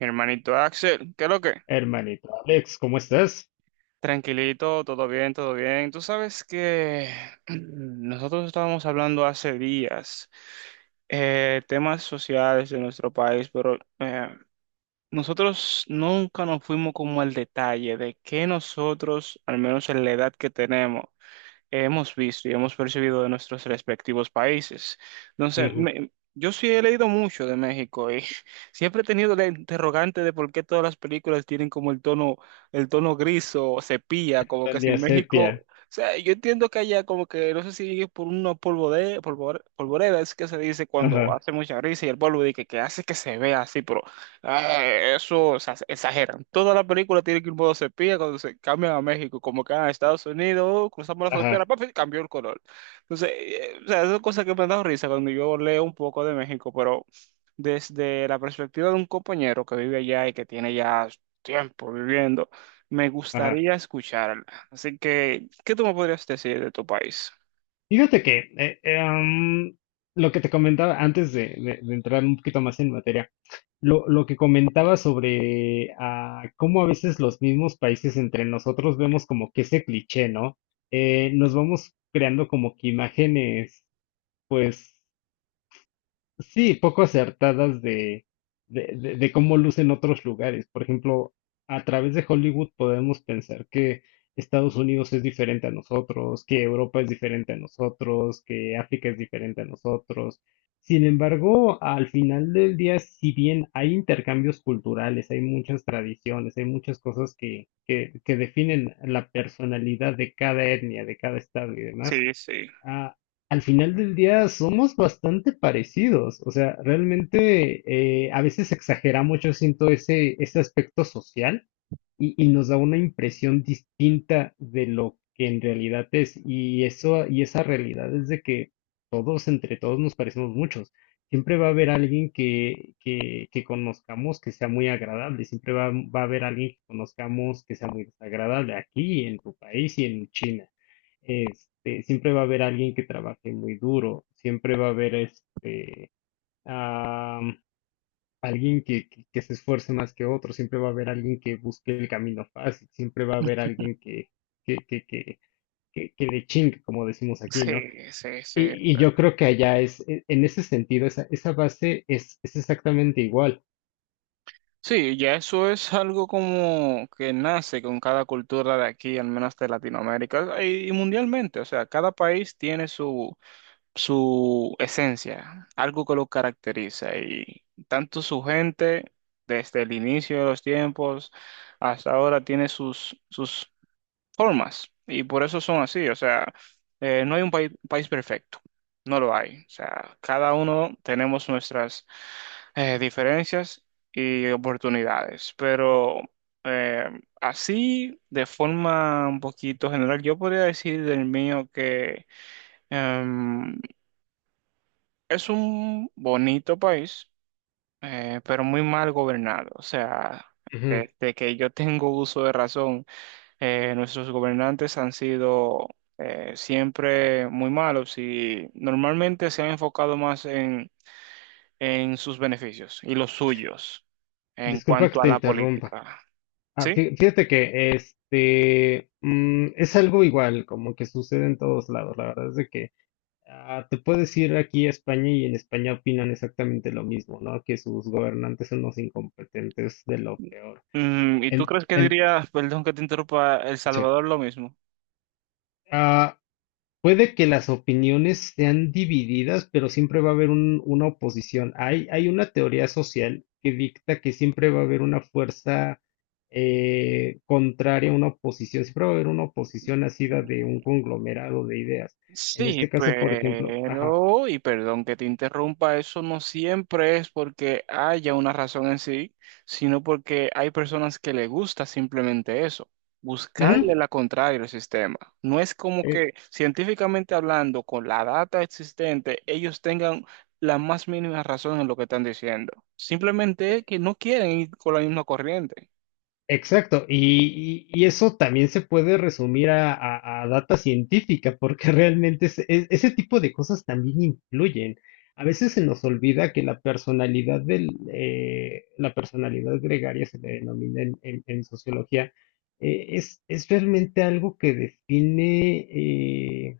Mi hermanito Axel, ¿qué es lo que? Hermanito Alex, ¿cómo estás? Tranquilito, todo bien, todo bien. Tú sabes que nosotros estábamos hablando hace días temas sociales de nuestro país, pero nosotros nunca nos fuimos como al detalle de que nosotros, al menos en la edad que tenemos, hemos visto y hemos percibido de nuestros respectivos países. Entonces, Ujú. Yo sí he leído mucho de México y siempre he tenido la interrogante de por qué todas las películas tienen como el tono gris o sepia, como que si Tania México, o Sepia. sea, yo entiendo que allá como que no sé si es por una polvoreda, polvoreda es que se dice cuando Ajá, hace mucha risa y el polvo dice que hace que se vea así, pero ah, eso, o sea, exageran. Toda la película tiene que ir en modo sepia cuando se cambian a México, como que a Estados Unidos, oh, cruzamos la frontera, ajá, papi, cambió el color. Entonces, o sea, esas cosas que me han dado risa cuando yo leo un poco de México, pero desde la perspectiva de un compañero que vive allá y que tiene ya tiempo viviendo, me ajá. gustaría escucharla. Así que, ¿qué tú me podrías decir de tu país? Fíjate que lo que te comentaba antes de entrar un poquito más en materia, lo que comentaba sobre cómo a veces los mismos países entre nosotros vemos como que ese cliché, ¿no? Nos vamos creando como que imágenes, pues, sí, poco acertadas de cómo lucen otros lugares. Por ejemplo, a través de Hollywood podemos pensar que Estados Unidos es diferente a nosotros, que Europa es diferente a nosotros, que África es diferente a nosotros. Sin embargo, al final del día, si bien hay intercambios culturales, hay muchas tradiciones, hay muchas cosas que definen la personalidad de cada etnia, de cada estado y demás. Sí, sí, Ah, Al final del día somos bastante parecidos, o sea, realmente a veces exagera mucho, siento ese aspecto social, y nos da una impresión distinta de lo que en realidad es. Y esa realidad es de que todos, entre todos, nos parecemos muchos. Siempre va a haber alguien que conozcamos que sea muy agradable, siempre va a haber alguien que conozcamos que sea muy desagradable aquí, en tu país y en China. Este, siempre va a haber alguien que trabaje muy duro, siempre va a haber este, alguien que se esfuerce más que otro, siempre va a haber alguien que busque el camino fácil, siempre va a haber alguien que, que, que, que le chingue, como decimos aquí, sí, ¿no? sí, sí. Y yo creo que allá es, en ese sentido, esa base es exactamente igual. Sí, ya eso es algo como que nace con cada cultura de aquí, al menos de Latinoamérica y mundialmente. O sea, cada país tiene su, su esencia, algo que lo caracteriza. Y tanto su gente, desde el inicio de los tiempos hasta ahora, tiene sus, sus formas y por eso son así. O sea, no hay un país, país perfecto, no lo hay. O sea, cada uno tenemos nuestras diferencias y oportunidades, pero eh, así, de forma un poquito general, yo podría decir del mío que em, es un bonito país, pero muy mal gobernado. O sea, Ujú. desde que yo tengo uso de razón. Nuestros gobernantes han sido siempre muy malos y normalmente se han enfocado más en sus beneficios y los suyos en Disculpa que cuanto a te la interrumpa. política. Ah, ¿Sí? Fíjate que este mm, es algo igual, como que sucede en todos lados. La verdad es de que ah, te puedes ir aquí a España y en España opinan exactamente lo mismo, ¿no? Que sus gobernantes son unos incompetentes de lo peor. Mm, ¿y tú En, crees que en- diría, perdón que te interrumpa, El sí. Salvador lo mismo? Ah, puede que las opiniones sean divididas, pero siempre va a haber una oposición. Hay una teoría social que dicta que siempre va a haber una fuerza contraria, una oposición. Siempre va a haber una oposición nacida de un conglomerado de ideas. En Sí, este caso, por ejemplo, ajá. pero, y perdón que te interrumpa, eso no siempre es porque haya una razón en sí, sino porque hay personas que le gusta simplemente eso, Ujú, buscarle la contraria al sistema. No es como eh, que científicamente hablando, con la data existente, ellos tengan la más mínima razón en lo que están diciendo. Simplemente es que no quieren ir con la misma corriente. exacto, y eso también se puede resumir a, a data científica, porque realmente ese tipo de cosas también influyen. A veces se nos olvida que la personalidad del, la personalidad gregaria se le denomina en, en sociología, es realmente algo que define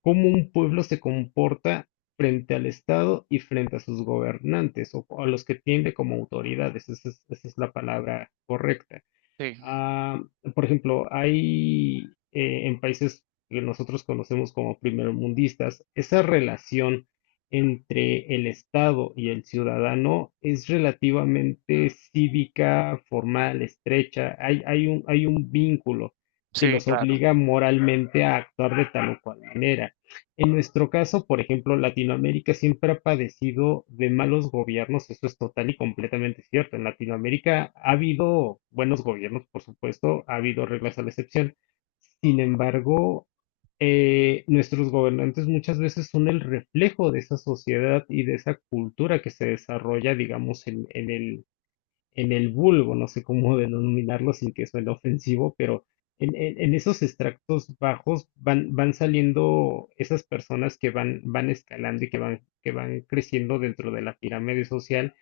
cómo un pueblo se comporta frente al Estado y frente a sus gobernantes o a los que tiende como autoridades. Esa es la palabra correcta. Sí, Ah, por ejemplo, hay en países que nosotros conocemos como primermundistas, esa relación entre el Estado y el ciudadano es relativamente cívica, formal, estrecha. Hay un vínculo que sí, los claro. obliga moralmente a actuar de tal o cual manera. En nuestro caso, por ejemplo, Latinoamérica siempre ha padecido de malos gobiernos, eso es total y completamente cierto. En Latinoamérica ha habido buenos gobiernos, por supuesto, ha habido reglas a la excepción. Sin embargo, nuestros gobernantes muchas veces son el reflejo de esa sociedad y de esa cultura que se desarrolla, digamos, en el vulgo, no sé cómo denominarlo sin que suene ofensivo, pero en esos extractos bajos van saliendo esas personas que van, van escalando y que van creciendo dentro de la pirámide social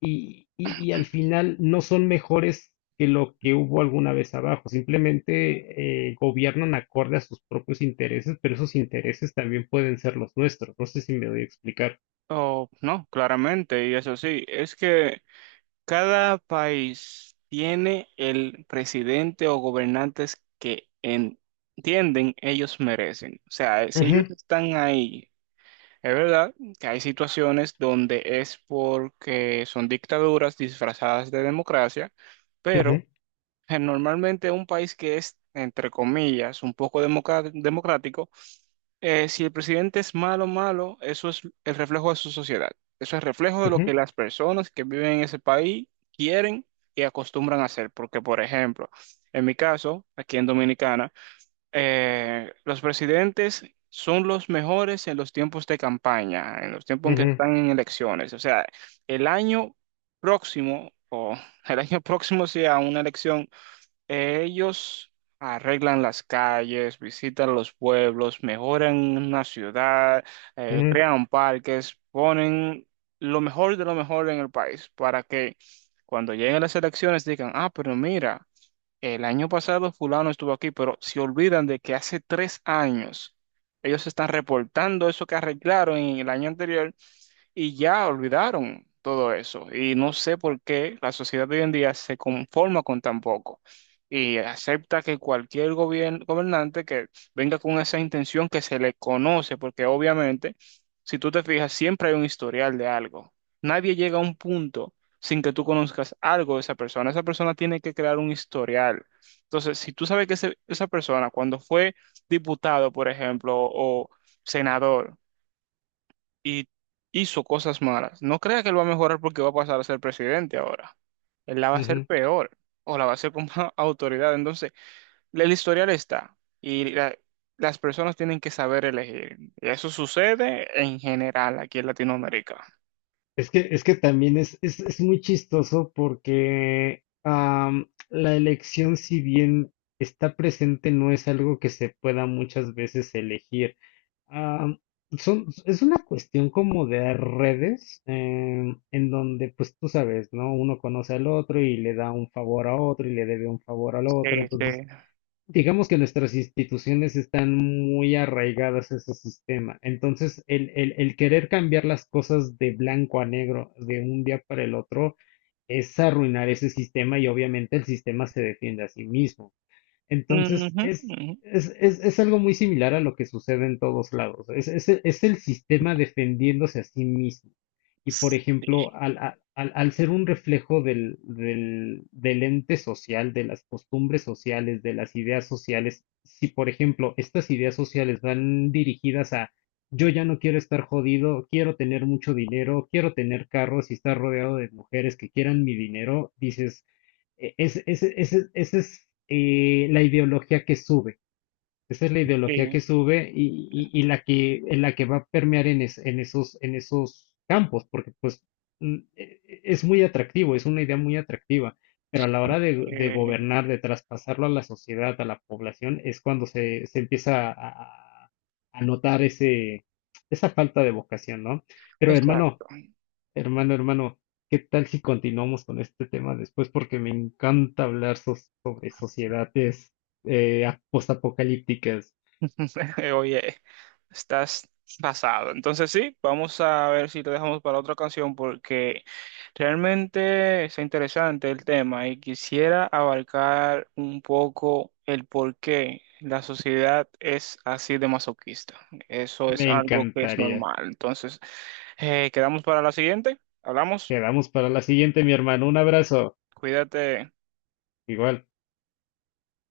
y al final no son mejores que lo que hubo alguna vez abajo, simplemente gobiernan acorde a sus propios intereses, pero esos intereses también pueden ser los nuestros, no sé si me doy a explicar. Oh, no, claramente, y eso sí, es que cada país tiene el presidente o gobernantes que entienden ellos merecen. O sea, si ellos Ujú, están ahí, es verdad que hay situaciones donde es porque son dictaduras disfrazadas de democracia, ujú, pero normalmente un país que es, entre comillas, un poco democrático, si el presidente es malo, malo, eso es el reflejo de su sociedad. Eso es reflejo de lo ujú, que las personas que viven en ese país quieren y acostumbran a hacer. Porque, por ejemplo, en mi caso, aquí en Dominicana, los presidentes son los mejores en los tiempos de campaña, en los tiempos en que ujú, están en elecciones. O sea, el año próximo o el año próximo sea una elección. Ellos arreglan las calles, visitan los pueblos, mejoran una ciudad, ujú, crean parques, ponen lo mejor de lo mejor en el país para que cuando lleguen las elecciones digan, ah, pero mira, el año pasado fulano estuvo aquí, pero se olvidan de que hace tres años ellos están reportando eso que arreglaron en el año anterior y ya olvidaron todo eso. Y no sé por qué la sociedad de hoy en día se conforma con tan poco y acepta que cualquier gobernante que venga con esa intención que se le conoce, porque obviamente, si tú te fijas, siempre hay un historial de algo. Nadie llega a un punto sin que tú conozcas algo de esa persona. Esa persona tiene que crear un historial. Entonces, si tú sabes que esa persona, cuando fue diputado, por ejemplo, o senador, y hizo cosas malas. No crea que él va a mejorar porque va a pasar a ser presidente ahora. Él la va a hacer ujú. peor o la va a hacer con más autoridad. Entonces, el historial está y las personas tienen que saber elegir. Y eso sucede en general aquí en Latinoamérica. Es que también es muy chistoso porque am, la elección, si bien está presente, no es algo que se pueda muchas veces elegir. Am, es una cuestión como de redes em, en donde, pues tú sabes, ¿no? Uno conoce al otro y le da un favor a otro y le debe un favor al Sí, otro. sí. Entonces, digamos que nuestras instituciones están muy arraigadas a ese sistema. Entonces, el querer cambiar las cosas de blanco a negro de un día para el otro es arruinar ese sistema y obviamente el sistema se defiende a sí mismo. Ujú, Entonces, ujú. Es algo muy similar a lo que sucede en todos lados. Es el sistema defendiéndose a sí mismo. Y, por Sí, ejemplo, al ser un reflejo del ente social, de las costumbres sociales, de las ideas sociales, si, por ejemplo, estas ideas sociales van dirigidas a yo ya no quiero estar jodido, quiero tener mucho dinero, quiero tener carros y estar rodeado de mujeres que quieran mi dinero, dices, esa es la ideología que sube. Esa es la ideología sí. que sube y la que, en la que va a permear en, en esos campos, porque pues mm, es muy atractivo, es una idea muy atractiva, pero a la hora de Eh, gobernar, de traspasarlo a la sociedad, a la población, es cuando se empieza a notar ese, esa falta de vocación, ¿no? Pero hermano, exacto. hermano, hermano, ¿qué tal si continuamos con este tema después? Porque me encanta hablar sobre sociedades postapocalípticas. Oye, estás pasado. Entonces sí, vamos a ver si te dejamos para otra canción porque realmente es interesante el tema y quisiera abarcar un poco el por qué la sociedad es así de masoquista. Eso es Me algo que es encantaría. normal. Entonces, quedamos para la siguiente. Hablamos. Quedamos para la siguiente, mi hermano. Un abrazo. Cuídate. Igual.